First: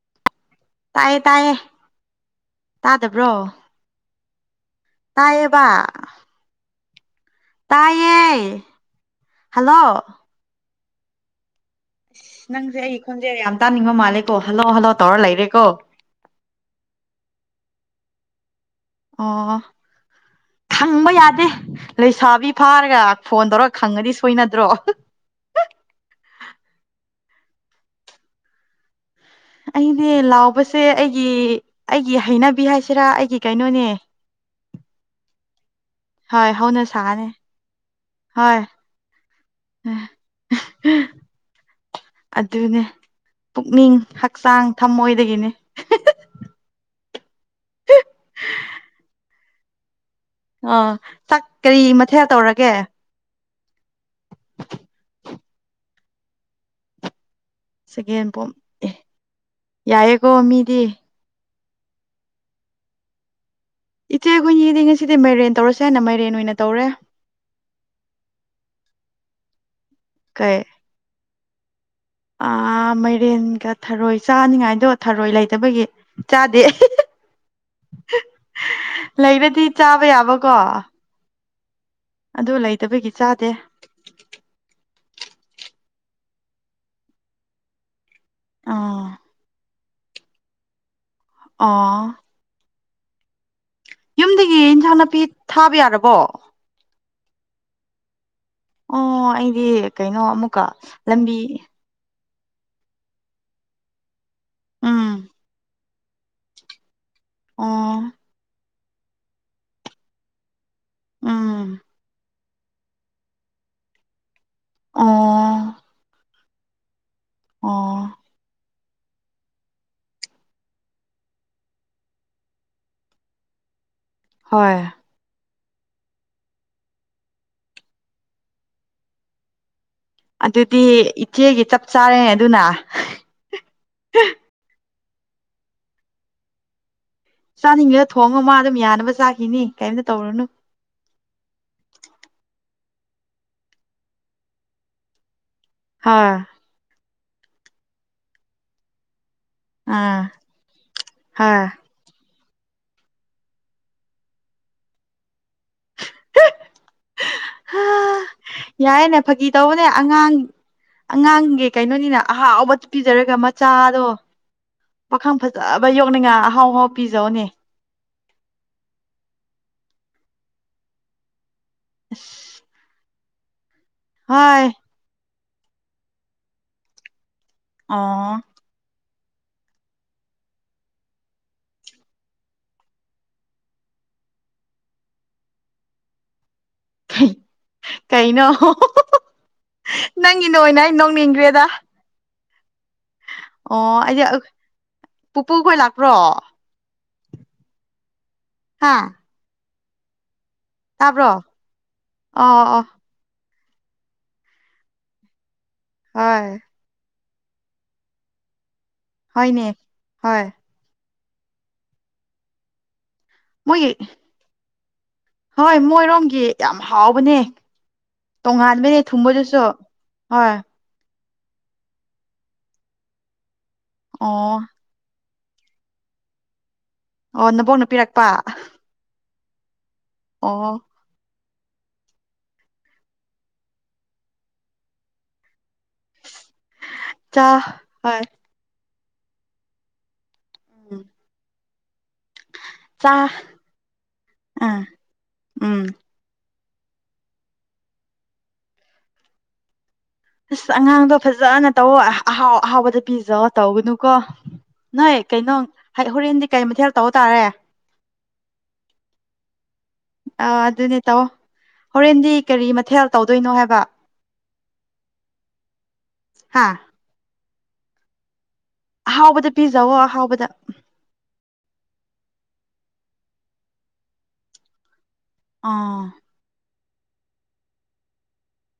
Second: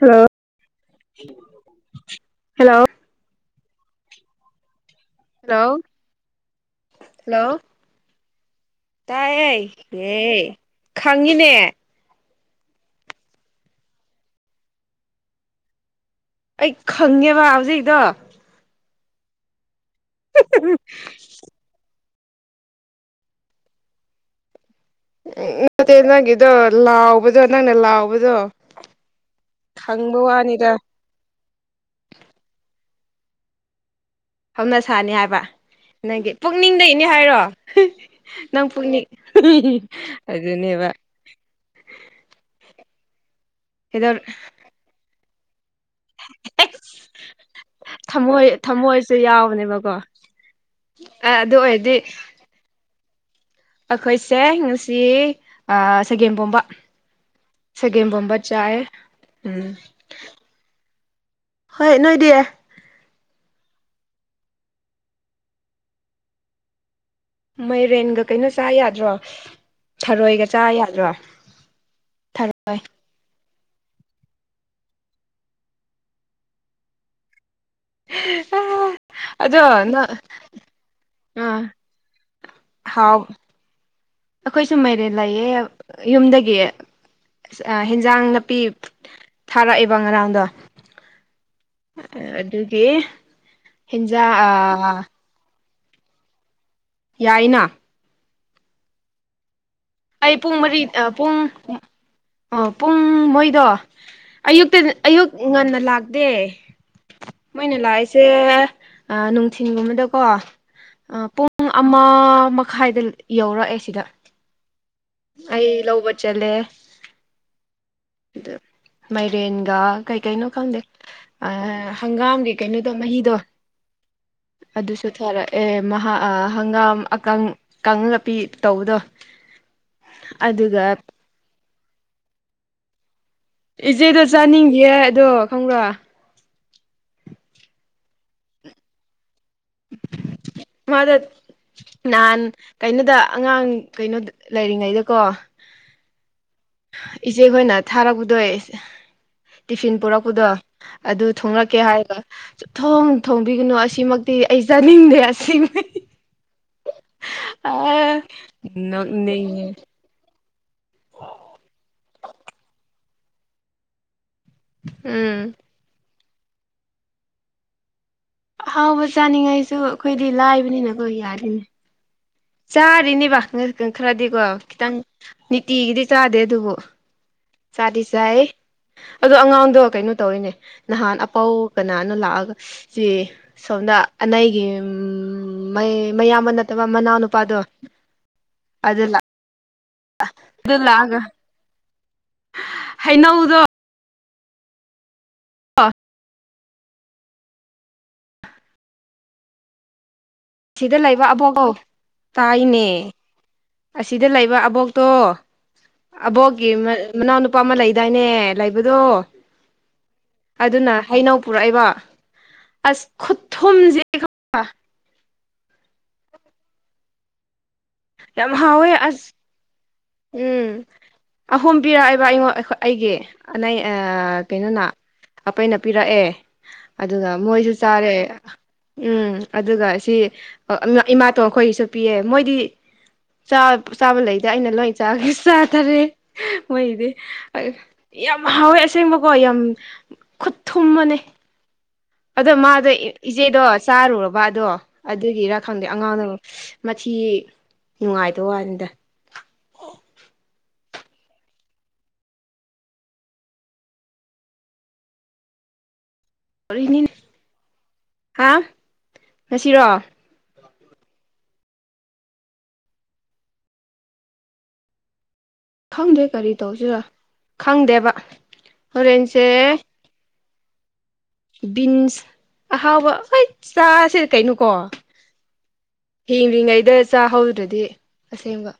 ꯍ ꯇꯥꯏꯌꯦ ꯇꯥꯏꯌꯦ ꯍꯜꯂꯣ ꯇꯥꯗꯕ꯭ꯔꯣ ꯍꯜꯂꯣ ꯇꯥꯏꯦꯕ ꯍꯜꯂꯣ ꯇꯥꯏꯌꯦ ꯇꯥꯏꯌꯦ ꯍꯜꯂꯣ ꯌꯦ ꯈꯪꯉꯤꯅꯦ ꯅꯪꯁꯦ ꯑꯩꯒꯤ ꯈꯣꯟꯁꯦ ꯌꯥꯝ ꯇꯥꯅꯤꯡꯕ ꯃꯥꯜꯂꯦꯀꯣ ꯍꯜꯂꯣ ꯍꯜꯂꯣ ꯇꯧꯔ ꯂꯩꯔꯦꯀꯣ ꯑꯩ ꯈꯪꯉꯦꯕ ꯍꯧꯖꯤꯛꯗꯣ ꯑꯣ ꯈꯪꯕ ꯌꯥꯗꯦ ꯂꯩꯁꯥꯕꯤ ꯐꯥꯔꯒ ꯐꯣꯟ ꯇꯧꯔ ꯈꯪꯉꯗꯤ ꯁꯣꯏꯅꯗ꯭ꯔꯣ ꯎ ꯅꯠꯇꯦ ꯅꯪꯒꯤꯗꯣ ꯂꯥꯎꯕꯗꯣ ꯅꯪꯅ ꯂꯥꯎꯕꯗꯣ ꯑꯩꯅꯦ ꯈꯪꯕ ꯋꯥꯅꯤꯗ ꯂꯥꯎꯕꯁꯦ ꯑꯩꯒꯤ ꯑꯩꯒꯤ ꯍꯩꯅꯕꯤ ꯍꯥꯏꯁꯤꯔꯥ ꯑꯩꯒꯤ ꯀꯩꯅꯣꯅꯦ ꯍꯧꯅꯁꯥꯅꯤ ꯍꯥꯏꯕ ꯅꯪꯒꯤ ꯍꯣꯏ ꯍꯧꯅ ꯄꯨꯛꯅꯤꯡꯗꯅꯤ ꯁꯥꯅꯦ ꯍꯥꯏꯔꯣ ꯍꯣꯏ ꯅꯪ ꯄꯨꯛꯅꯤꯡ ꯍꯤꯍꯤ ꯑꯗꯨꯅꯦꯕ ꯑꯗꯨꯅꯦ ꯄꯨꯛꯅꯤꯡ ꯀꯩꯗꯧ ꯍꯛꯆꯥꯡ ꯊꯝꯃꯣꯏꯗꯒꯤꯅꯤ ꯍꯦꯁ ꯊꯃꯣꯏ ꯊꯃꯣꯏꯁꯦ ꯌꯥꯎꯕꯅꯦꯕꯀꯣ ꯑ ꯆꯥꯛ ꯑꯗꯨ ꯀꯔꯤ ꯑꯣꯏꯔꯗꯤ ꯃꯊꯦꯜ ꯇꯧꯔꯒꯦ ꯑꯩꯈꯣꯏꯁꯦ ꯉꯁꯤ ꯁꯒꯦꯝ ꯄꯣꯝꯕ ꯁꯒꯦꯝ ꯁꯒꯦꯟ ꯄꯣꯝꯕ ꯄꯣꯝ ꯆꯥꯏ ꯑꯦ ꯎꯝ ꯌꯥꯏꯌꯦꯀꯣ ꯃꯤꯗꯤ ꯍꯣꯏ ꯅꯣꯏꯗꯤ ꯏꯆꯦ ꯑꯩꯈꯣꯏꯒꯤꯗꯤ ꯉꯁꯤꯗꯤ ꯃꯥꯏꯔꯦꯟ ꯇꯧꯔꯁꯦ ꯍꯥꯏꯅ ꯃꯥꯏꯔꯦꯟ ꯑꯣꯏꯅ ꯇꯧꯔꯦ ꯃꯥꯏꯔꯦꯟꯒ ꯀꯩꯅꯣ ꯆꯥ ꯌꯥꯗ꯭ꯔꯣ ꯊꯔꯣꯏꯒ ꯆꯥ ꯌꯥꯗ꯭ꯔꯣ ꯑ ꯊꯔꯣꯏ ꯃꯥꯏꯔꯦꯟꯒ ꯊꯔꯣꯏ ꯆꯥꯅꯤꯡꯉꯥꯏꯗꯣ ꯊꯔꯣꯏ ꯂꯩꯇꯕꯒꯤ ꯆꯥꯗꯦ ꯍ ꯑꯗꯣ ꯂꯩꯔꯗꯤ ꯆꯥꯕ ꯅꯪ ꯌꯥꯕꯀꯣ ꯑꯥ ꯑꯗꯨ ꯂꯩ ꯍꯥꯎ ꯑꯩꯈꯣꯏꯁꯨ ꯃꯩꯔꯦꯟ ꯂꯩꯌꯦ ꯌꯨꯝꯗꯒꯤ ꯑꯁ ꯑ ꯍꯦꯟꯖꯥꯡ ꯅꯥꯄꯤ ꯑꯥ ꯊꯥꯔꯛꯑꯦꯕ ꯉꯔꯥꯡꯗꯣ ꯑꯣ ꯑ ꯑꯗꯨꯗꯤ ꯍꯦꯟꯖꯥꯡ ꯑ ꯌꯨꯝꯗꯒꯤ ꯏꯟꯁꯥꯡ ꯅꯥꯄꯤ ꯊꯥꯕ ꯌꯥꯔꯕꯣ ꯌꯥꯏꯅ ꯑꯣ ꯑꯩꯗꯤ ꯀꯩꯅꯣ ꯑꯩ ꯄꯨꯡ ꯑꯃꯨꯛꯀ ꯃꯔꯤ ꯑ ꯄꯨꯡ ꯂꯝꯕꯤ ꯑꯣ ꯄꯨꯡ ꯃꯣꯏꯗꯣ ꯑꯌꯨꯛꯇ ꯎꯝ ꯑꯌꯨꯛ ꯉꯟꯅ ꯂꯥꯛꯗꯦ ꯃꯣꯏꯅ ꯑꯣ ꯂꯥꯛꯏꯁꯦ ꯅꯨꯡꯊꯤꯟꯒꯨꯝꯕꯗꯀꯣ ꯄꯨꯡ ꯎꯝ ꯑꯃ ꯃꯈꯥꯏꯗ ꯌꯧꯔꯛꯑꯦ ꯁꯤꯗ ꯑ ꯑꯩ ꯂꯧꯕ ꯆꯠꯂꯦ ꯑꯣ ꯑꯗ ꯃꯥꯏꯔꯦꯟꯒ ꯀꯩꯀꯩꯅꯣ ꯈꯪꯗꯦ ꯍꯪꯒꯥꯝꯒꯤ ꯀꯩꯅꯣꯗꯣ ꯃꯍꯤꯗꯣ ꯍꯣꯏ ꯑꯗꯨꯁꯨ ꯊꯔꯛꯑꯦ ꯃꯍꯥꯛ ꯍꯪꯒꯥꯝ ꯑꯀ ꯀꯥꯡ ꯂꯄꯤ ꯇꯧꯕꯗꯣ ꯑꯗꯨꯗꯤ ꯑꯗꯨꯒ ꯏꯆꯦꯒꯤ ꯆꯞ ꯆꯥꯔꯦꯅꯦ ꯑꯗꯨꯅ ꯏꯆꯦꯗꯣ ꯆꯥꯅꯤꯡꯒꯦ ꯑꯗꯣ ꯈꯪꯕ꯭ꯔꯣ ꯆꯥꯅꯤꯡꯉꯤꯒ ꯊꯣꯡꯉ ꯃꯥ ꯑꯗꯨꯝ ꯌꯥꯅꯕ ꯆꯥꯈꯤꯅꯤ ꯀꯩꯝꯇ ꯇꯧꯔꯨꯅꯨ ꯃꯥꯗ ꯅꯍꯥꯟ ꯀꯩꯅꯣꯗ ꯑꯉꯥꯡ ꯀꯩꯅꯣꯗ ꯂꯩꯔꯤꯉꯩꯗꯀꯣ ꯍꯥꯥ ꯏꯆꯦꯈꯣꯏꯅ ꯊꯥꯔꯛꯄꯗꯣꯏ ꯇꯤꯐꯤꯟ ꯑꯥ ꯄꯨꯔꯛꯄꯗꯣ ꯑꯗꯨ ꯍꯥ ꯊꯣꯡꯂꯛꯀꯦ ꯍꯥꯏꯔꯒ ꯊꯣꯡ ꯊꯣꯡꯕꯤꯒꯅꯨ ꯑꯁꯤꯃꯛꯇꯤ ꯑꯩ ꯆꯥꯅꯤꯡꯗꯦ ꯑꯁꯤ ꯑ ꯍꯥ ꯅ ꯌꯥꯏꯅꯦ ꯐꯥꯒꯤ ꯇꯧꯕꯅꯦ ꯑꯉꯥꯡ ꯑꯉꯥꯡꯒꯤ ꯀꯩꯅꯣꯅꯤꯅ ꯑꯍꯥꯎꯕ ꯄꯤꯖꯔꯒ ꯃꯆꯥꯗꯣ ꯄꯥꯈꯪ ꯎꯝ ꯐꯖꯕ ꯌꯣꯛꯅꯤꯡꯉ ꯑꯍꯥꯎ ꯑꯍꯥꯎ ꯄꯤꯖꯧꯅꯦ ꯑꯍꯥꯎꯕ ꯆꯥꯅꯤꯡꯉꯥꯏꯁꯨ ꯑꯩꯈꯣꯏꯗꯤ ꯂꯥꯏꯕꯅꯤꯅꯀꯣ ꯌꯥꯔꯤꯅꯦ ꯑ ꯆꯥꯔꯤꯅꯦꯕ ꯈꯔꯗꯤꯀꯣ ꯈꯤꯇꯪ ꯅꯤꯇꯤꯒꯤꯗꯤ ꯆꯥꯗꯦ ꯑꯗꯨꯕꯨ ꯑꯣ ꯁꯥꯗꯤꯁꯥꯏ ꯑꯗꯣ ꯑꯉꯥꯡꯗꯣ ꯀꯩꯅꯣ ꯇꯧꯔꯤꯅꯦ ꯅꯍꯥꯟ ꯑꯄꯥꯎ ꯀꯅꯥꯅ ꯂꯥꯛꯑꯒ ꯁꯤ ꯁꯣꯝꯅ ꯑꯅꯩꯒꯤꯩ ꯃꯌꯥꯝꯕ ꯅ ꯀꯩꯅꯣ ꯑꯗꯨ ꯅꯪꯒꯤ ꯅꯣ ꯑꯣꯏꯅ ꯑꯩ ꯅꯣꯡꯅꯤꯡꯈ꯭ꯔꯦꯗ ꯍꯩꯅꯧꯗ ꯑꯣ ꯑꯩꯗꯤ ꯄꯨꯄꯨꯈꯣꯏ ꯂꯥꯛꯄ꯭ꯔꯣ ꯍꯥꯥ ꯑꯁꯤꯗ ꯂꯩꯕ ꯑꯕꯣꯛꯣ ꯑꯣ ꯑꯣ ꯇꯥꯏꯅꯦ ꯑꯁꯤꯗ ꯂꯩꯕ ꯑꯕꯣꯛꯇꯣ ꯍꯣꯏ ꯑꯕꯣꯛꯀꯤ ꯃꯅꯥꯎꯅꯨꯄꯥ ꯑꯃ ꯂꯩꯗꯥꯏꯅꯦ ꯂꯩꯕꯗꯣ ꯍꯅꯦ ꯍ ꯑꯗꯨꯅ ꯍꯩꯅꯧ ꯄꯨꯔꯛꯏꯕ ꯑꯁ ꯃꯣꯏꯒꯤ ꯈꯨꯊꯨꯝꯁꯦ ꯍꯣꯏ ꯃꯣꯏꯔꯣꯝꯒꯤ ꯌꯥꯝ ꯍꯥꯎꯕꯅꯦ ꯌꯥꯝ ꯍꯥꯎꯋꯦ ꯇꯣꯡꯉꯥꯟꯕꯅꯦ ꯑꯁ ꯊꯨꯝꯕꯗꯨꯁꯨ ꯍꯣꯏ ꯎꯝ ꯑꯍꯨꯝ ꯄꯤꯔꯛꯑꯦꯕ ꯑꯩꯉꯣꯟ ꯑꯩꯒꯤ ꯑꯩ ꯑꯣ ꯀꯩꯅꯣꯅ ꯑꯄꯩꯅ ꯄꯤꯔꯛꯑꯦ ꯑꯗꯨꯒ ꯑꯣ ꯃꯣꯏꯁꯨ ꯅꯕꯣꯛꯅ ꯆꯥꯔꯦ ꯄꯤꯔꯛꯄ ꯎꯝ ꯑꯗꯨꯒ ꯁꯤ ꯑꯣ ꯏꯃꯥꯇꯣ ꯑꯩꯈꯣꯏꯒꯤꯁꯨ ꯄꯤꯌꯦ ꯃꯣꯏꯗꯤ ꯆꯥꯕ ꯂꯩꯇꯦ ꯑꯩꯅ ꯂꯣꯏꯅ ꯆꯥꯒꯤ ꯆꯥꯊꯔꯦ ꯃꯣꯏꯗꯤ ꯆꯥ ꯍꯣꯏ ꯌꯥꯝ ꯍꯥꯎꯋꯦ ꯑꯁꯦꯡꯕꯀꯣ ꯌꯥꯝ ꯈꯨꯠ ꯊꯨꯝꯃꯅꯦ ꯑꯗꯣ ꯃꯥꯗꯣ ꯆꯥ ꯏꯆꯦꯗꯣ ꯆꯥꯔꯨꯔꯕ ꯑꯗꯣ ꯑꯥ ꯑꯗꯨꯒꯤꯔꯥ ꯎꯝ ꯈꯪꯗꯦ ꯑꯉꯥꯡꯅ ꯃꯊꯤ ꯅꯨꯡꯉꯥꯏꯗ ꯋꯥꯅꯤꯗ ꯑꯁ ꯑꯉꯥꯡꯗꯣ ꯐꯖꯅ ꯇꯧꯣ ꯑꯍꯥꯎ ꯑꯍꯥꯎꯕꯗ ꯄꯤꯖ ꯇꯧꯕꯅꯨꯀꯣ ꯅꯣꯏ ꯀꯩꯅꯣ ꯍꯣꯔꯦꯟꯗꯤ ꯀꯩ ꯃꯊꯦꯜ ꯇꯧꯔꯤꯅꯤ ꯇ ꯇꯥꯔꯦ ꯍꯥ ꯉꯁꯤꯔꯣ ꯑ ꯑꯗꯨꯅꯦ ꯇꯧꯑꯣ ꯍꯣꯔꯦꯟꯗꯤ ꯀꯔꯤ ꯃꯊꯦꯜ ꯇꯧꯗꯣꯏꯅꯣ ꯍꯥꯏꯕ ꯈꯪꯗꯦ ꯀꯔꯤ ꯍꯥ ꯇꯧꯁꯤꯔ ꯈꯪꯗꯦꯕ ꯍꯣꯔꯦꯟꯁꯦ ꯑꯍꯥꯎꯕꯗ ꯄꯤꯖꯥꯋ ꯑꯍꯥꯎꯕꯗ ꯕꯤꯟꯁ ꯑꯍꯥꯎꯕ ꯍꯣꯏ ꯆꯥꯁꯦ ꯀꯩꯅꯣꯀꯣ ꯑꯥ_ _ ꯍꯤꯡꯂꯤꯉꯩꯗꯥ ꯆꯥꯍꯧꯗ꯭ꯔꯗꯤ ꯑꯁꯦꯡꯕ꯫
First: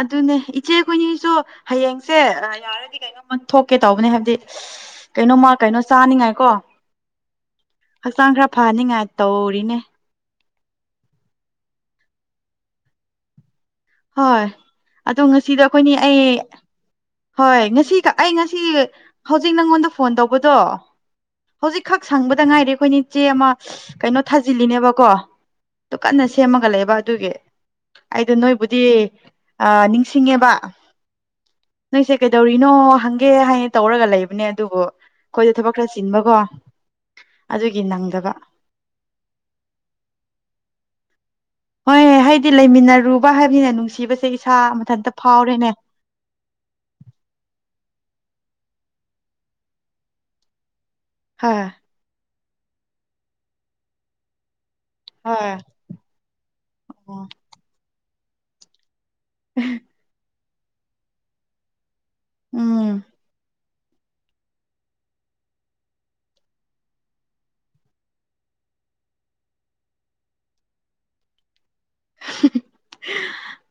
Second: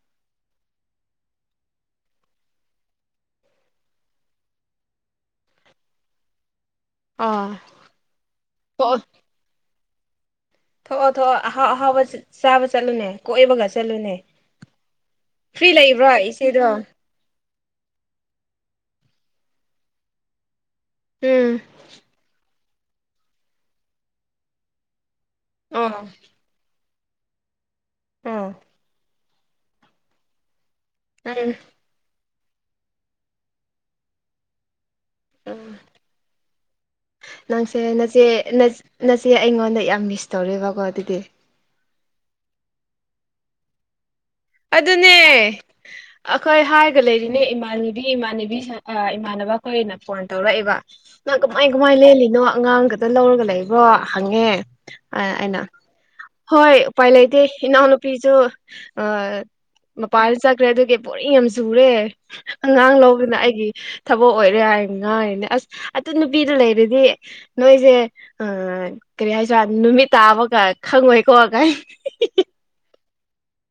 ꯑꯗꯨꯅꯦ ꯏꯆꯦ ꯈꯣꯏꯅꯤꯁꯨ ꯍꯌꯦꯡꯁꯦ ꯌꯥꯔꯗꯤ ꯀꯩꯅꯣꯝꯃ ꯊꯣꯛꯀꯦ ꯇꯧꯕꯅꯦ ꯍꯥꯏꯕꯗꯤ_ _ ꯀꯩꯅꯣꯃ ꯀꯩꯅꯣ ꯆꯥꯅꯤꯡꯉꯥꯏꯀꯣ ꯑꯥ ꯍꯛꯆꯥꯡ ꯈꯔ ꯊꯣꯛꯑꯣ ꯐꯍꯅꯤꯡꯉꯥꯏ ꯇꯧꯔꯤꯅꯦ꯫ ꯊꯣꯛꯑꯣ ꯊꯣꯛꯑꯣ ꯑꯍꯥꯎ ꯑꯍꯥꯎꯕ ꯆ ꯆꯥꯕ ꯆꯠꯂꯨꯅꯦ꯫ ꯀꯣꯏꯕꯒ ꯆꯠꯂꯨꯅꯦ ꯍꯣꯏ ꯑꯗꯣ ꯉꯁꯤꯗꯣ ꯐ꯭ꯔꯤ ꯑꯩꯈꯣꯏꯅꯤ ꯂꯩꯕ꯭ꯔꯣ ꯑꯩ ꯏꯆꯦꯗꯣ꯫ ꯍꯣꯏ ꯉꯁꯤꯈ ꯑꯩ ꯉꯁꯤ ꯍꯧꯖꯤꯛ ꯅꯉꯣꯟꯗ ꯐꯣꯟ ꯇꯧꯕꯗꯣ꯫ ꯎꯝ ꯍꯧꯖꯤꯛꯈꯛ ꯁꯪꯕꯗ ꯉꯥꯏꯔꯦ ꯑꯩꯈꯣꯏ ꯆꯦ ꯑꯃ ꯀꯩꯅꯣ ꯊꯥꯖꯤꯜꯂꯤꯅꯦꯕꯀꯣ ꯑꯣ ꯀ ꯇꯦꯝꯃꯒ ꯂꯩꯕ ꯑꯗꯨꯒꯤ ꯑꯩꯗꯣ ꯑꯣ ꯅꯣꯏꯕꯨꯗꯤ ꯑ ꯅꯤꯡꯁꯤꯡꯉꯦꯕ꯫ [unintelligible] ꯅꯡꯁꯦ ꯀꯩꯗꯧꯔꯤꯅꯣ ꯍꯪꯒꯦ ꯍꯥꯏ ꯇꯧꯔꯒ ꯂꯩꯕꯅꯦ ꯑꯗꯨꯕꯨ_ _ ꯈꯣꯏꯗ ꯎꯝ ꯊꯕꯛ ꯈꯔ ꯆꯤꯟꯕꯀꯣ ꯅꯪꯁꯦ ꯑꯗꯨꯒꯤ ꯅꯆꯦ ꯅꯪꯗꯕ꯫ ꯅꯆꯦ ꯑꯩꯉꯣꯟꯗ ꯌꯥꯝ ꯃꯤꯁ ꯇꯧꯔꯦꯕꯀꯣ ꯑꯗꯨꯗꯤ꯫ ꯍꯣꯏ ꯍꯥꯏꯗꯤ ꯂꯩꯃꯤꯟꯅꯔꯨꯕ ꯍꯥꯏꯕꯅꯤꯅ ꯅꯨꯡꯁꯤꯕꯁꯦ_ _ ꯑꯗꯨꯅꯦ_ _ ꯑꯈꯣꯏ ꯍꯥꯏꯔꯒ ꯂꯩꯔꯤꯅꯦ ꯏꯃꯥꯟꯅꯤꯕꯤ ꯏꯃꯥꯟꯅꯤꯕꯤꯁꯥ ꯏꯃꯥꯟꯅꯕ ꯑꯈꯣꯏꯅ ꯐꯣꯟ ꯇꯧꯔꯛꯏꯦꯕ꯫ ꯅꯪ ꯍꯣꯏ ꯀꯃꯥꯏ ꯀꯃꯥꯏ ꯂꯦꯜꯂꯤꯅꯣ ꯑꯉꯥꯡꯒꯗ ꯂꯧꯔꯒ ꯂꯩꯕ꯭ꯔꯣ ꯍꯪꯉꯦ ꯑ ꯍꯣꯏ ꯑꯩꯅ_ _ ꯍꯣꯏ ꯎꯄꯥꯏ ꯂꯩꯇꯦ ꯏꯅꯥꯎꯅꯨꯄꯤꯁꯨ ꯑ ꯃꯄꯥꯜ ꯆꯠꯈ꯭ꯔꯦ ꯑꯗꯨꯒꯤ꯫ ꯕꯣꯔꯤꯡ ꯌꯥꯝ ꯆꯨꯔꯦ ꯎꯝ ꯑꯉꯥꯡ ꯂꯣꯕꯗ ꯑꯩꯒꯤ꯫ ꯊꯕꯛ ꯑꯣꯏꯔꯦ ꯍꯥꯏ ꯉꯥꯡꯉꯤꯅꯦ ꯑꯁ ꯑꯗꯨ ꯅꯨꯄꯤꯗꯨ ꯂꯩꯔꯗꯤ_ _ ꯅꯣꯏꯖꯦ ꯑ ꯀꯔꯤ ꯍꯥꯏꯗꯤꯔꯥ ꯅꯨꯃꯤꯠ ꯇꯥꯕꯒ ꯈꯪꯉꯣꯏꯀꯣꯒꯥꯏ꯫ [unintelligible]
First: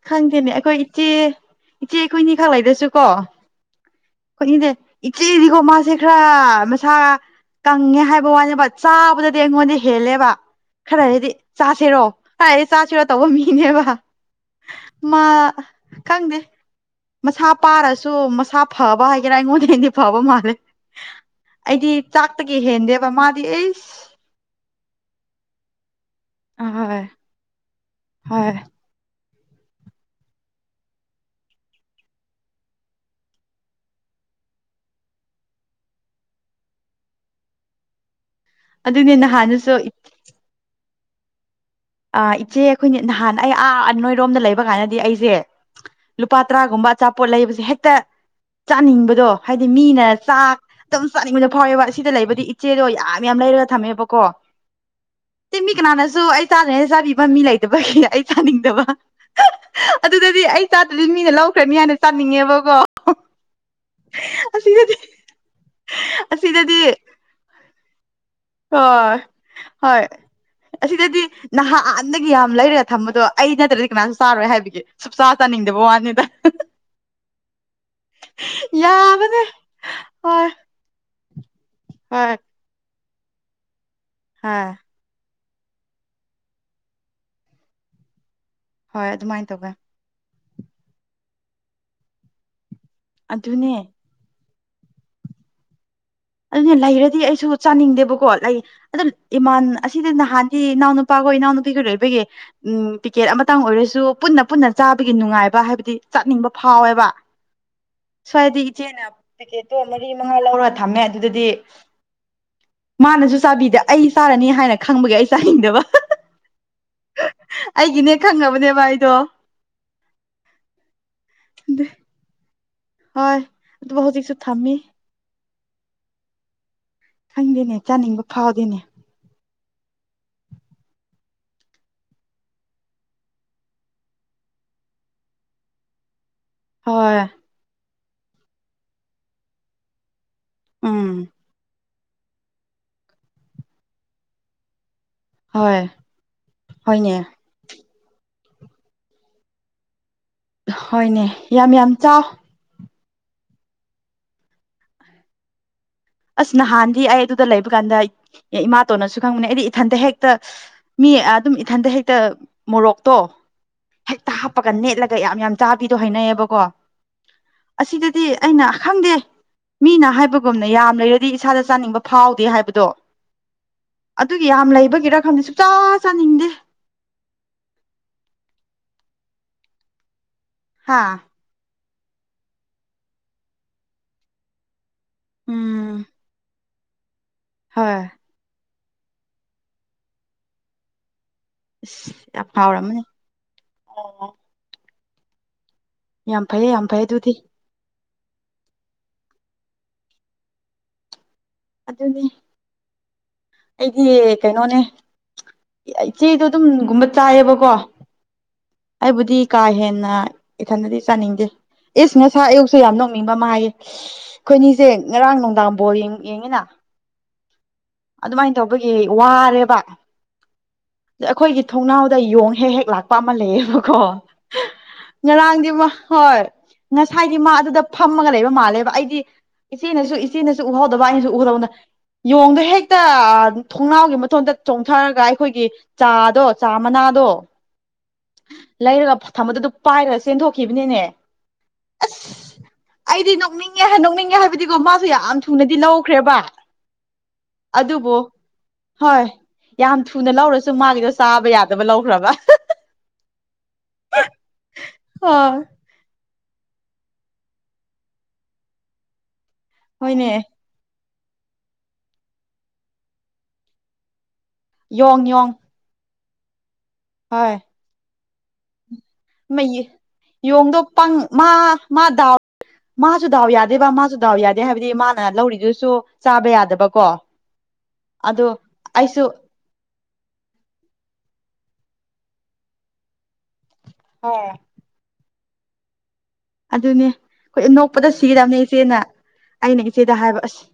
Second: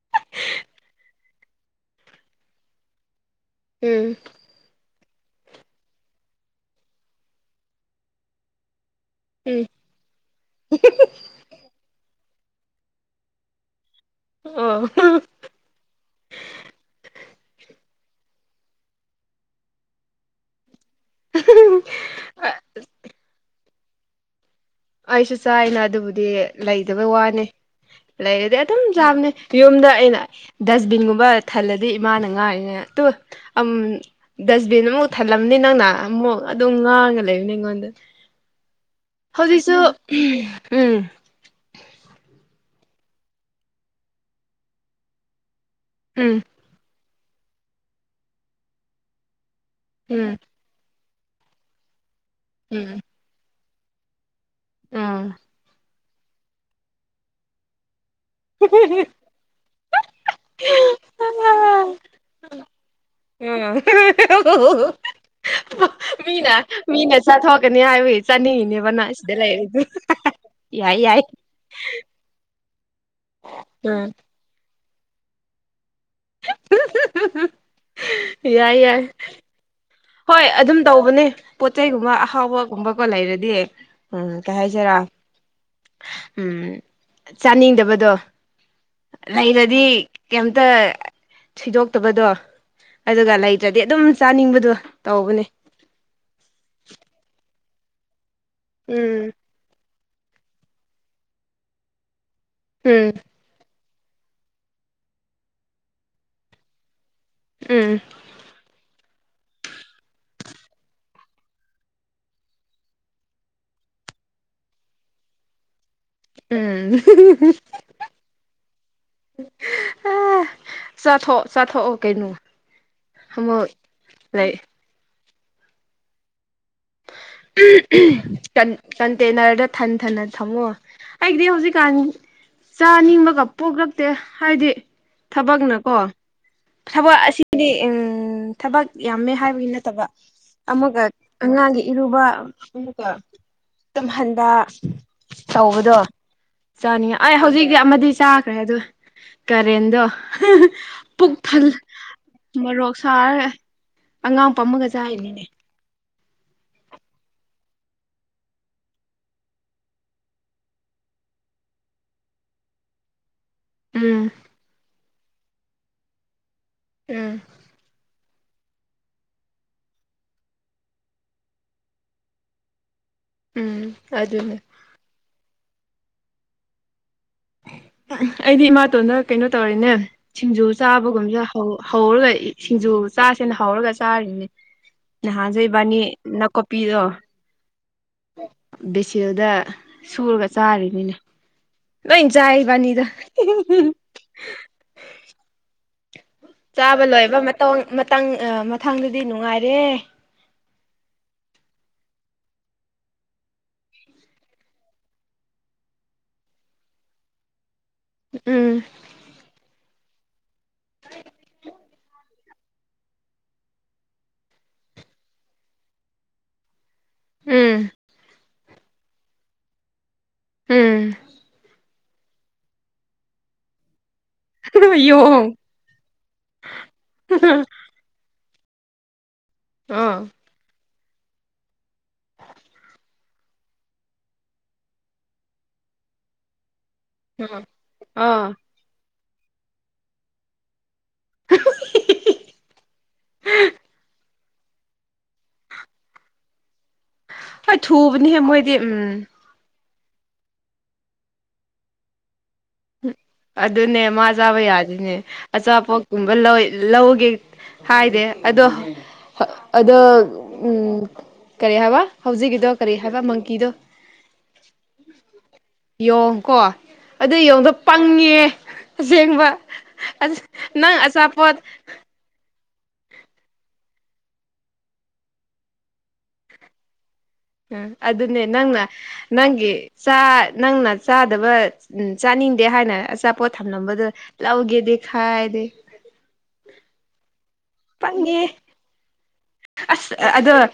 ꯈꯪꯗꯦꯅꯦ ꯑꯩꯈꯣꯏ ꯏꯆꯦ ꯏꯆꯦ ꯑꯩꯈꯣꯏꯅꯤ ꯈꯛ ꯂꯩꯔꯁꯨ ꯀꯣ_ ꯎꯝ _ [unintelligible] ꯏꯆꯦꯗꯤꯀꯣ ꯃꯥꯁꯦ ꯈꯔ ꯃꯁꯥ ꯀꯪꯉꯦ ꯍꯥꯏꯕ ꯋꯥꯅꯦꯕ ꯆꯥꯕꯗꯗꯤ ꯎꯝ ꯑꯩꯉꯣꯟꯗꯩ_ _ ꯍꯦꯜꯂꯦꯕ ꯈꯔ ꯍꯥꯏꯗꯤ ꯆꯥꯁꯤꯔꯣ [unintelligible] ꯆꯥꯁꯤꯔꯣ ꯇꯧꯕ ꯃꯤꯅꯦꯕ꯫ [unintelligible] ꯀꯥ ꯈꯡꯗꯦ꯫ ꯃꯁꯥ ꯄꯥꯔꯁꯨ ꯃꯁꯥ ꯐꯕ ꯍꯥꯏꯒꯦꯔꯥ ꯑꯩꯉꯣꯟꯗꯩꯗꯤ ꯐꯕ ꯃꯥꯜꯂꯦ꯫ ꯑꯩꯗꯤ ꯆꯥꯛꯇꯒꯤ ꯍꯦꯟꯗꯦꯕ ꯃꯥꯗꯤ ꯏ_ _ ꯑꯩꯁꯨ ꯆꯥꯏꯅ ꯑꯗꯨꯕꯨꯗꯤ ꯑꯍꯣꯏ ꯂꯩꯗꯕꯩ ꯋꯥꯅꯤ ꯍꯣꯏ ꯂꯩꯔꯗꯤ ꯑꯗꯨꯝ ꯆꯥꯕꯅꯤ꯫ ꯌꯨꯝꯗ ꯑꯩꯅ ꯗꯁꯕꯤꯟꯒꯨꯝꯕ ꯊꯜꯂꯗꯤ ꯏꯃꯥꯅ ꯉꯥꯏꯉꯤꯅꯤ ꯇꯨ ꯑꯝ_ _ ꯗꯁꯕꯤꯟ ꯑꯃꯨꯛ ꯊꯜꯂꯝꯅꯤ ꯅꯪꯅ ꯑꯃꯨꯛ ꯑꯗꯨꯝ ꯉꯥꯡꯉ ꯂꯩꯕꯅꯤ ꯑꯩꯉꯣꯟꯗ꯫ ꯑꯗꯨꯅꯦ _ _ ꯍꯧꯖꯤꯛꯁꯨ [unintelligible] ꯎꯝ_ _ ꯑ ꯏꯆꯦ ꯑꯩꯈꯣꯏꯅ ꯅꯍꯥꯟ ꯑꯩ ꯑꯥ ꯅꯣꯏꯔꯣꯝꯗ ꯂꯩꯕ ꯀꯥꯟꯗꯗꯤ ꯑꯩꯁꯦ ꯂꯨꯄꯥ ꯎꯝ ꯇꯔꯥꯒꯨꯝꯕ_ _ ꯑꯆꯥꯄꯣꯠ ꯂꯩꯕꯁꯦ ꯍꯦꯠꯇ ꯆꯥꯅꯤꯡꯕꯗꯣ ꯍꯥꯏꯗꯤ ꯃꯤꯅ ꯎꯝ ꯆꯥꯛ_ _ ꯑꯗꯨꯝ ꯆꯥꯅꯤꯡꯕꯗꯣ ꯐꯥꯎꯋꯦꯕ ꯁꯤꯗ ꯂꯩꯕꯗꯤ ꯏꯆꯦꯗꯣ ꯎꯝ ꯌꯥꯝ ꯌꯥꯝ ꯂꯩꯔꯒ ꯊꯝꯃꯦꯕꯀꯣ꯫ ꯎꯝ ꯁꯤ ꯃꯤ ꯀꯅꯥꯅꯁꯨ ꯑꯩ ꯆꯥꯗ꯭ꯔꯤꯉꯩ ꯆꯥꯕꯤꯕ ꯃꯤ ꯂꯩꯇꯕꯒꯤ ꯑꯩ ꯆꯥꯅꯤꯡꯗꯕ꯫ ꯑꯗꯨꯗꯗꯤ ꯑꯩ ꯆꯥꯗ꯭ꯔꯗꯤ ꯃꯤꯅ ꯂꯧꯈ꯭ꯔꯅꯤ ꯍꯥꯏꯅ ꯆꯥꯅꯤꯡꯉꯦꯕꯀꯣ꯫ ꯑꯁꯤꯗꯗꯤ ꯑꯁꯤꯗꯗꯤ [unintelligible] ꯆꯊꯣꯛꯀꯅꯤ ꯍꯥꯏꯕꯒꯤ ꯆꯅꯤꯡꯉꯤꯅꯦꯕ ꯅꯪ ꯍꯣꯏ ꯁꯤꯗ ꯂꯩꯔꯖꯨ ꯍꯣꯏ [unintelligible] ꯌꯥꯏ ꯑꯁꯤꯗꯗꯤ ꯌꯥꯏ꯫ ꯅꯍꯥꯟꯗꯒꯤ ꯌꯥꯝ ꯂꯩꯔꯒ ꯊꯝꯕꯗꯣ ꯑꯩ ꯅꯠꯇ꯭ꯔꯗꯤ ꯎꯝ ꯀꯅꯥꯁꯨ ꯆꯥꯔꯣꯏ ꯍꯥꯏꯕꯤꯒꯦ꯫ ꯁꯨꯛꯆ ꯆꯥꯅꯤꯡꯗꯕ ꯆꯥꯅꯤꯗ꯫ ꯌꯥꯏ ꯌꯥꯏ꯫ ꯌꯥꯕꯅꯦ ꯍꯣꯏ ꯑꯗꯨꯝ ꯇꯧꯕꯅꯦ ꯄꯣꯠ ꯆꯩꯩꯒꯨꯝꯕ ꯍꯣꯏ ꯑꯍꯥꯎꯕꯒꯨꯝꯕꯀꯣ ꯂꯩꯔꯗꯤ꯫ ꯎꯝ ꯀꯩ ꯍꯣꯏ ꯍꯥꯏꯖꯤꯔꯥ ꯎꯝ ꯆꯥꯅꯤꯡꯗꯕꯗꯣ꯫ ꯍꯣꯏ ꯑꯗꯨꯃꯥꯏꯅ ꯇꯧꯋꯦ ꯂꯩꯔꯗꯤ ꯀꯦꯝꯇ ꯊꯤꯗꯣꯛꯇꯕꯗꯣ꯫ ꯑꯗꯨꯒ ꯑꯗꯨꯅꯦ ꯂꯩꯇ꯭ꯔꯗꯤ ꯑꯗꯨꯝ ꯆꯥꯅꯤꯡꯕꯗꯨ ꯇꯧꯕꯅꯦ꯫ ꯑꯗꯨꯅꯦ ꯂꯩꯔꯗꯤ ꯑꯩꯁꯨ ꯆꯥꯅꯤꯡꯗꯦꯕꯀꯣ ꯂꯩ ꯑꯗꯨ ꯎꯝ ꯏꯃꯥꯟ꯫ ꯑꯁꯤꯗꯤ ꯅꯍꯥꯟꯗꯤ ꯏꯅꯥꯎ ꯅꯨꯄꯥꯈꯣꯏ ꯏꯅꯥꯎ ꯅꯨꯄꯤꯈꯣꯏ ꯂꯩꯕꯒꯤ ꯎꯝ ꯇꯤꯀꯦꯠ ꯑꯃ꯫ ꯉꯇꯪ ꯑꯣꯏꯔꯁꯨ ꯄꯨꯟꯅ ꯄꯨꯟꯅ ꯆꯥꯕꯒꯤ ꯅꯨꯡꯉꯥꯏꯕ ꯍꯥꯏꯕꯗꯤ ꯆꯥꯅꯤꯡꯕ ꯐꯥꯎꯋꯦꯕ꯫ ꯎꯝ꯫ ꯁ꯭ꯋꯥꯏꯗꯤ ꯏꯆꯦꯅ ꯇꯤꯛꯀꯦꯠꯇꯣ ꯃꯔꯤ ꯃꯉꯥ ꯂꯧꯔ ꯊꯝꯃꯦ꯫ ꯑꯗꯨꯗꯗꯤ ꯃꯥꯅꯁꯨ ꯆꯥꯕꯤꯗ ꯑꯩ ꯆꯥꯔꯅꯤ ꯍꯥꯏꯅ ꯈꯪꯕꯒꯤ ꯑꯩ ꯆꯥꯅꯤꯡꯗꯕ꯫ ꯎꯝ꯫ ꯑꯩꯒꯤꯅꯦ ꯈꯪꯉꯕꯅꯦꯕ ꯑꯩꯗꯣ꯫ ꯑꯦ ꯆꯥꯊꯣꯛ ꯆꯥꯊꯣꯛꯑꯣ ꯀꯩꯅꯣ꯫ ꯍꯣꯏ ꯑꯃꯨꯛ ꯑꯗꯨꯝ ꯍꯧꯖꯤꯛꯁꯨ ꯂꯩ ꯊꯝꯃꯤ꯫ ꯈꯪꯗꯦꯅꯦ ꯆꯥꯅꯤꯡꯕ ꯐꯥꯎꯗꯦꯅꯦ ꯀꯟꯇꯦꯟꯅꯔꯗ ꯊꯟ ꯊꯟꯅ ꯊꯝꯃꯣ ꯑꯩꯗꯤ ꯍꯧꯖꯤꯛꯀꯥꯟ꯫ ꯆꯥꯅꯤꯡꯕꯒ ꯄꯣꯛꯂꯛꯇꯦ ꯍꯥꯏꯗꯤ ꯊꯕꯛꯅꯀꯣ꯫ ꯊꯕꯛ ꯍꯣꯏ ꯑꯁꯤꯗꯤ ꯎꯝ ꯊꯕꯛ ꯌꯥꯝꯃꯦ ꯍꯥꯏꯕꯒꯤ ꯅꯠꯇꯕ꯫ ꯑꯃꯒ ꯎꯝ ꯑꯉꯥꯡꯒꯤ ꯏꯔꯨꯕ ꯑꯃꯒ ꯇꯨꯝꯍꯟꯕ꯫ ꯍꯣꯏ ꯇꯧꯕꯗꯣ ꯍꯣꯏꯅꯦ ꯆꯥꯅꯤꯡꯉ ꯑꯩ ꯍꯧꯖꯤꯛꯇꯤ ꯑꯃꯗꯤ ꯆꯥ꯫ ꯈꯔꯦꯑꯗꯨ ꯀꯔꯦꯟꯗꯣ ꯍꯣꯏꯅꯦ ꯄꯨꯛ ꯊꯜ꯫ ꯌꯥꯝ ꯌꯥꯝ ꯆꯥꯎ ꯃꯣꯔꯣꯛ ꯁꯥꯔꯦ ꯑꯉꯥꯡ ꯄꯃꯒ ꯆꯥꯔꯤꯅꯤꯅꯦ꯫ ꯑꯁ ꯅꯍꯥꯟꯗꯤ ꯑꯩ ꯑꯗꯨꯗ ꯂꯩꯕ ꯀꯥꯟꯗ ꯏꯃꯥ ꯇꯣꯟꯅꯁꯨ ꯈꯪꯕꯅꯦ ꯑꯩꯗꯤ ꯏꯊꯟꯇ ꯍꯦꯛꯇ꯫ ꯃꯤ ꯑꯗꯨꯝ ꯏꯊꯟꯗ ꯍꯦꯛꯇ ꯃꯣꯔꯣꯛꯇꯣ꯫ ꯍꯦꯛꯇ ꯎꯝ꯫ ꯍꯥꯞꯄꯒ ꯅꯦꯠꯂꯒ ꯌꯥꯝ ꯌꯥꯝ ꯆꯥꯕꯤꯗꯣ ꯍꯩꯅꯩꯌꯦꯕꯀꯣ ꯎꯝ ꯑꯁꯤꯗ꯫ ꯗꯤ ꯑꯩꯅ ꯈꯪꯗꯦ ꯃꯤꯅ ꯍꯥꯏꯕꯒꯨꯝꯅ ꯌꯥ꯫ ꯌꯝ ꯂꯩꯔꯗꯤ ꯏꯁꯥꯗ ꯆꯅꯤꯡꯕ ꯐꯥꯎꯗꯦ ꯍꯥꯏꯕꯗꯣ ꯎꯝ ꯑꯗꯨꯒꯤ ꯑꯗꯨꯅꯦ ꯌꯥꯝ ꯂꯩꯕꯒꯤꯔ ꯈꯪꯗꯦ꯫ ꯆꯥ ꯆꯥꯅꯤꯡꯗꯦ꯫ ꯑꯩꯗꯤ ꯏꯃꯥꯇꯣꯟꯅ ꯀꯩꯅꯣ ꯇꯧꯔꯤꯅꯅꯦ ꯁꯤꯡꯖꯨ ꯍꯥ ꯆꯥꯕꯒꯨꯝꯕꯖꯦ꯫ ꯍꯧ ꯍꯧꯔꯒ ꯁꯤꯡꯖꯨ ꯆꯥꯁꯦꯅ ꯍꯧꯔꯒ ꯆꯥꯔꯤꯅꯦ꯫ ꯅꯍꯥꯟꯁꯨ ꯏꯕꯅꯤ ꯅꯀꯨꯞꯄꯤꯗꯣ꯫ ꯍꯣꯢ꯫ ꯕꯦꯁꯤꯜꯗ ꯁꯨꯔꯒ ꯆꯥꯔꯤꯅꯤꯅꯦ꯫ ꯑꯁ ꯂꯣꯏ ꯌꯥꯝ ꯆꯥꯏ ꯍꯥꯎꯔꯝꯃꯅꯤ ꯏꯕꯅꯤꯗꯣ꯫ ꯑꯣ ꯌꯥꯝ ꯐꯩꯌꯦ ꯌꯥꯝ ꯆꯥꯕ ꯐꯩꯌꯦ ꯑꯗꯨꯗꯤ ꯂꯣꯏꯕ ꯃꯊꯪꯗꯗꯤ ꯅꯨꯡꯉꯥꯏꯔꯦ꯫ ꯑꯗꯨꯅꯤ꯫ ꯑꯩꯗꯤ ꯀꯩꯅꯣꯅꯦ꯫ ꯏꯆꯦꯗꯣ ꯑꯗꯨꯝꯒꯨꯝꯕ ꯆꯥꯏꯌꯦꯕꯀꯣ꯫ ꯎꯝ꯫ ꯑꯩꯕꯨꯗꯤ ꯀꯥ ꯍꯦꯟꯅ ꯏꯊꯟꯗꯗꯤ ꯆꯥꯅꯤꯡꯗꯦ꯫ ꯏꯁ ꯉꯁꯥꯏ ꯑꯌꯨꯛꯁꯨ ꯌꯥꯝ ꯅꯣꯡꯅꯤꯡꯕ ꯑꯃ ꯍꯥꯏꯌꯦ꯫ ꯑꯩꯈꯣꯏꯅꯤꯁꯦ ꯉꯔꯥꯡ ꯅꯨꯡꯗꯥꯡ ꯕꯣꯜ ꯌꯦꯡ ꯌꯦꯡꯉꯤꯅ꯫ ꯎꯝ꯫ ꯑꯗꯨꯃꯥꯏꯅ ꯇꯧꯕꯒꯤ ꯋꯥꯔꯦꯕ꯫ ꯎꯝ꯫ ꯑꯩꯈꯣꯏꯒꯤ ꯊꯣꯡꯅꯥꯎꯗ ꯌꯣꯡ ꯍꯦꯛ ꯍꯦꯛ ꯂꯥꯛꯄ ꯑꯃ ꯂꯩꯌꯦꯕꯀꯣ꯫ ꯌꯣꯡ ꯉꯔꯥꯡꯗꯤ ꯃꯍꯣꯏ ꯉꯁꯥꯏꯗꯤ ꯃꯥ ꯑꯗꯨꯗ ꯐꯝꯃꯒ ꯂꯩꯕ ꯃꯥꯜꯂꯦꯕ ꯑꯩꯗꯤ꯫ ꯏꯆꯦꯅꯁꯨ ꯑꯥ ꯏꯆꯦꯅꯁꯨ ꯎꯍꯧ꯫ ꯗꯕ ꯑꯩꯅꯁꯨ ꯎꯍꯧꯗꯕ ꯌꯣꯡꯗꯣ ꯍꯦꯛꯇ ꯊꯣꯡꯅꯥꯎꯒꯤ ꯃꯊꯣꯟꯗ ꯆꯣꯡꯊꯣꯛ꯫ ꯊꯔꯒ ꯑꯩꯈꯣꯏꯒꯤ ꯆꯥꯗꯣ ꯆꯥ ꯃꯅꯥꯗ꯫ ꯎꯝ ꯑꯥ꯫ ꯂꯩꯔꯒ ꯊꯝꯕꯗꯨ ꯑꯗꯨ ꯄꯥꯏꯔꯒ ꯆꯦꯟꯊꯣꯛꯈꯤꯕꯅꯤꯅꯦ ꯑꯁ꯫ ꯑꯩꯗꯤ ꯅꯣꯛꯅꯤꯡꯉꯦ ꯍꯥꯏ ꯅꯣꯛꯅꯤꯡꯉꯦ ꯍꯥꯏꯕꯗꯤꯀꯣ ꯃꯥꯁꯨ ꯌꯥꯝ ꯊꯨꯅꯗꯤ ꯂꯧꯈ꯭ꯔꯦꯕ꯫ ꯍꯣꯏ ꯑꯗꯨꯕꯨ ꯊꯨꯕꯅꯤꯍꯦ ꯃꯣꯏꯗꯤ ꯎꯝ ꯍꯣꯏ꯫ ꯌꯥꯝ ꯊꯨꯅ ꯂꯧꯔꯁꯨ ꯃꯥꯒꯤꯗꯣ ꯆꯥꯕ ꯌꯥꯗꯕ ꯂꯧꯈ꯭ꯔꯕ꯫ ꯑꯗꯨꯅꯦ ꯃꯥ ꯆꯥꯕ ꯌꯥꯗꯦꯅꯦ ꯍꯣꯏ ꯑꯆꯥꯄꯣꯠ꯫ ꯨꯝꯕ ꯂꯧ ꯂꯧꯒꯦ ꯍꯥꯏꯗꯦ ꯑꯗꯣ ꯑꯗꯣ ꯍꯣꯏꯅꯦ ꯎꯝ ꯀꯔꯤ ꯍꯥꯏꯕ ꯍꯧꯖꯤꯛꯀꯤꯗꯣ ꯀꯔꯤ ꯍꯥꯏꯕ ꯃꯪꯀꯤꯗꯣ ꯌꯣꯡ ꯌꯣꯡ ꯌꯦꯣꯡ ꯀꯣ ꯑꯗꯨ ꯍꯣꯏ ꯌꯦꯣꯡꯗꯣ ꯄꯪꯉꯦ ꯑꯁꯦꯡꯕ ꯃꯩ ꯌꯣꯡꯗꯣ ꯅꯪ ꯄꯪ ꯃꯥ ꯑꯆꯥꯄꯣꯠ ꯃꯥ ꯗꯥꯎ ꯃꯥꯁꯨ ꯗꯥꯎ ꯌꯥꯗꯦꯕ ꯃꯥꯁꯨ ꯗꯥꯎ ꯌꯥꯗꯦ ꯍꯥꯏꯕꯗꯤ ꯃꯥꯅ ꯂꯧꯔꯤꯗꯨꯁꯨ ꯆꯥꯕ ꯌꯥꯗꯕꯀꯣ ꯎ ꯑꯗꯨꯅꯦ ꯑꯗꯣ ꯅꯪꯅ ꯑꯩꯁꯨ ꯅꯪꯒꯤ ꯅꯪꯅ ꯆꯥꯗꯕ ꯎ ꯆꯥꯅꯤꯡꯗꯦ ꯍꯥꯏꯅ ꯑꯆꯥꯄꯣꯠ ꯊꯝꯂꯝꯕꯗꯨ ꯍꯣꯏ ꯂꯧꯥꯎꯒꯦꯗꯦ ꯈꯥꯏꯗ ꯑꯗꯨꯅꯦ ꯑꯩꯈꯣꯏ ꯅꯣꯛꯄꯗ ꯄꯪꯉꯦ ꯁꯤꯔꯕꯅꯦ ꯏꯆꯦꯅ ꯑꯩꯅ ꯑꯁ ꯏꯆꯦꯗ ꯍꯥꯏꯕ ꯑꯗ ꯑꯁ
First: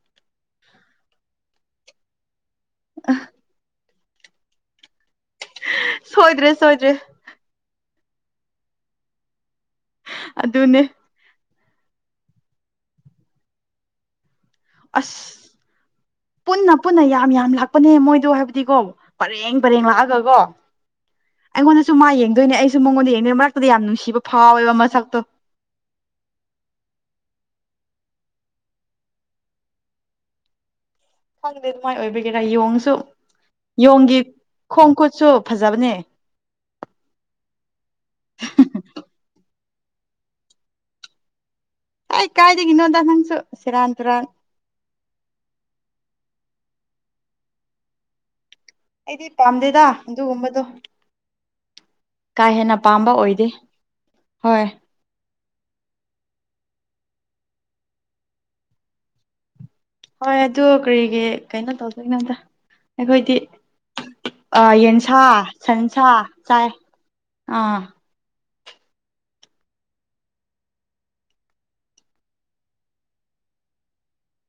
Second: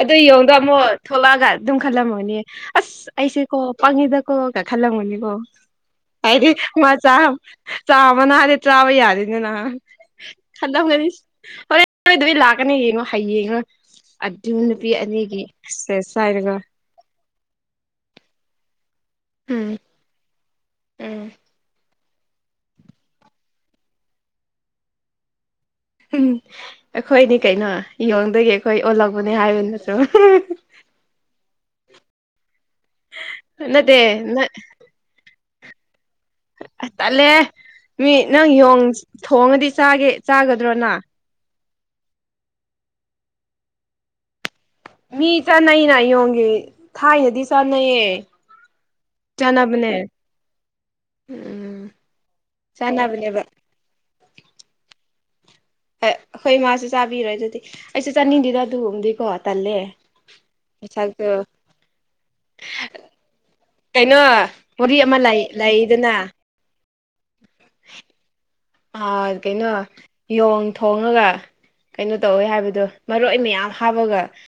ꯑꯗꯨ ꯌꯦꯡꯉꯗ ꯑꯃꯨꯛ ꯊꯣꯛꯂꯛꯑꯒ ꯑꯗꯨꯝ ꯈꯜꯂꯝꯃꯣꯅꯦ ꯑꯁ ꯑꯩꯁꯦ ꯀꯣ ꯄꯪꯉꯤꯗꯀꯣꯒ ꯈꯜꯂꯝꯕꯅꯤꯕꯣ ꯍꯥꯏꯗꯤ ꯁꯣꯏꯗ꯭ꯔꯦ ꯁꯣꯏꯗ꯭ꯔꯦ ꯃꯥꯆꯥ ꯆꯥꯃ ꯅꯍꯥꯟꯗꯤ ꯆꯥꯕ ꯌꯥꯗꯦꯅꯤ ꯅꯍꯥꯟ ꯑꯗꯨꯅꯦ ꯈꯟꯂꯝꯒꯅꯤ ꯍ ꯅꯣꯏ ꯑꯗꯨꯩ ꯂꯥꯛꯀꯅꯤ ꯌꯦꯡꯉꯣ ꯍꯌꯦꯡꯉꯣ ꯑꯗꯨ ꯅꯨꯄꯤ ꯑꯅꯤꯒꯤ ꯑꯁ ꯆꯥꯏꯔꯒ ꯄꯨꯟꯅ ꯄꯨꯟꯅ ꯌꯥꯝ ꯌꯥꯝ ꯂꯥꯛꯄꯅꯦ ꯃꯣꯏꯗꯣ ꯍꯥꯏꯕꯗꯤꯀꯣ ꯄꯔꯦꯡ ꯎꯝ ꯄꯔꯦꯡ ꯂꯥꯛꯑꯒꯀꯣ ꯎꯝ ꯑꯩꯉꯣꯟꯗꯁꯨ ꯃꯥ ꯌꯦꯡꯗꯣꯏꯅꯦ ꯑꯩꯁꯨ ꯃꯉꯣꯟꯗ ꯌꯦꯡꯗꯣꯏ ꯃꯔꯛꯇꯗ ꯌꯥꯝ ꯅꯨꯡꯁꯤꯕ ꯐꯥꯎꯋꯦꯕ ꯃꯁꯛꯇꯣ ꯎ ꯑꯩꯈꯣꯏꯅꯤ ꯀꯩꯅꯣ ꯌꯦꯌꯣꯡꯗꯒꯤ ꯑꯩꯈꯣꯏ ꯑꯣꯜꯂꯛꯧꯕꯅꯦ ꯍꯥꯏꯕꯅꯁꯨ ꯈꯪꯗꯦ ꯑꯗꯨꯃꯥꯏꯅ ꯑꯣꯏꯕꯤꯒꯦꯔꯥ ꯌꯦꯣꯡꯁꯨ ꯅꯠꯇꯦ ꯌꯦꯣꯡꯒꯤ ꯅ ꯈꯣꯡ ꯈꯨꯠꯁꯨ ꯐꯖꯕꯅꯦ ꯑ ꯇꯠꯂꯦ ꯃꯤ ꯅꯪ ꯊꯣꯡꯉꯗꯤꯒꯦ ꯆꯥꯒꯗ꯭ꯔꯣꯅ ꯑꯩ ꯀꯥꯏꯗꯒꯤꯅꯣꯗ ꯅꯪꯁꯨ ꯁꯤꯔꯥꯟ ꯇꯨꯔꯥꯟ ꯃꯤ ꯆꯥꯅꯩꯩꯅ ꯌꯦꯡꯒꯦ ꯊꯥꯏꯅꯗꯤ ꯆꯥꯅꯩꯌꯦ ꯑꯩꯗꯤ ꯄꯥꯝꯗꯦꯗ ꯆꯥꯅꯕꯅꯦ ꯑꯗꯨꯒꯨꯝꯕꯗꯣ ꯎꯝ ꯀꯥ ꯍꯦꯟꯅ ꯄꯥꯝꯕ ꯆꯥꯅꯕꯅꯦꯕ ꯑꯣꯏꯗꯦ ꯍꯣꯏ ꯑꯩꯣꯏ ꯃꯥꯁꯦ ꯆꯥꯕꯤꯔꯣꯏ ꯑꯗꯨꯗꯤ ꯑꯩꯁꯦ ꯆꯥꯅꯤꯡꯗꯦꯗ ꯑꯗꯨꯒꯨꯝꯗꯤꯀꯣ ꯇꯜꯂꯦ ꯍꯣꯏ ꯑꯗꯨ ꯀꯔꯤꯒꯤ ꯃꯁꯛꯇꯣ ꯀꯩꯅꯣ ꯇꯧꯗꯣꯏꯅꯣꯝꯗ ꯑꯩꯈꯣꯏꯗꯤ ꯀꯩꯅꯣ ꯑ ꯋꯥꯔꯤ ꯑꯃ ꯌꯦꯟꯁꯥ ꯂꯩ ꯁꯟꯁꯥ ꯂꯩꯗꯅ ꯆꯥꯏ ꯑꯥ ꯑ ꯀꯩꯅꯣ ꯌꯣꯡ ꯊꯣꯡꯉꯒ ꯀꯩꯅꯣ ꯇꯧꯋꯦ ꯍꯥꯏꯕꯗꯣ ꯃꯔꯣꯏ ꯃꯌꯥꯝ ꯍꯥꯞꯄꯒ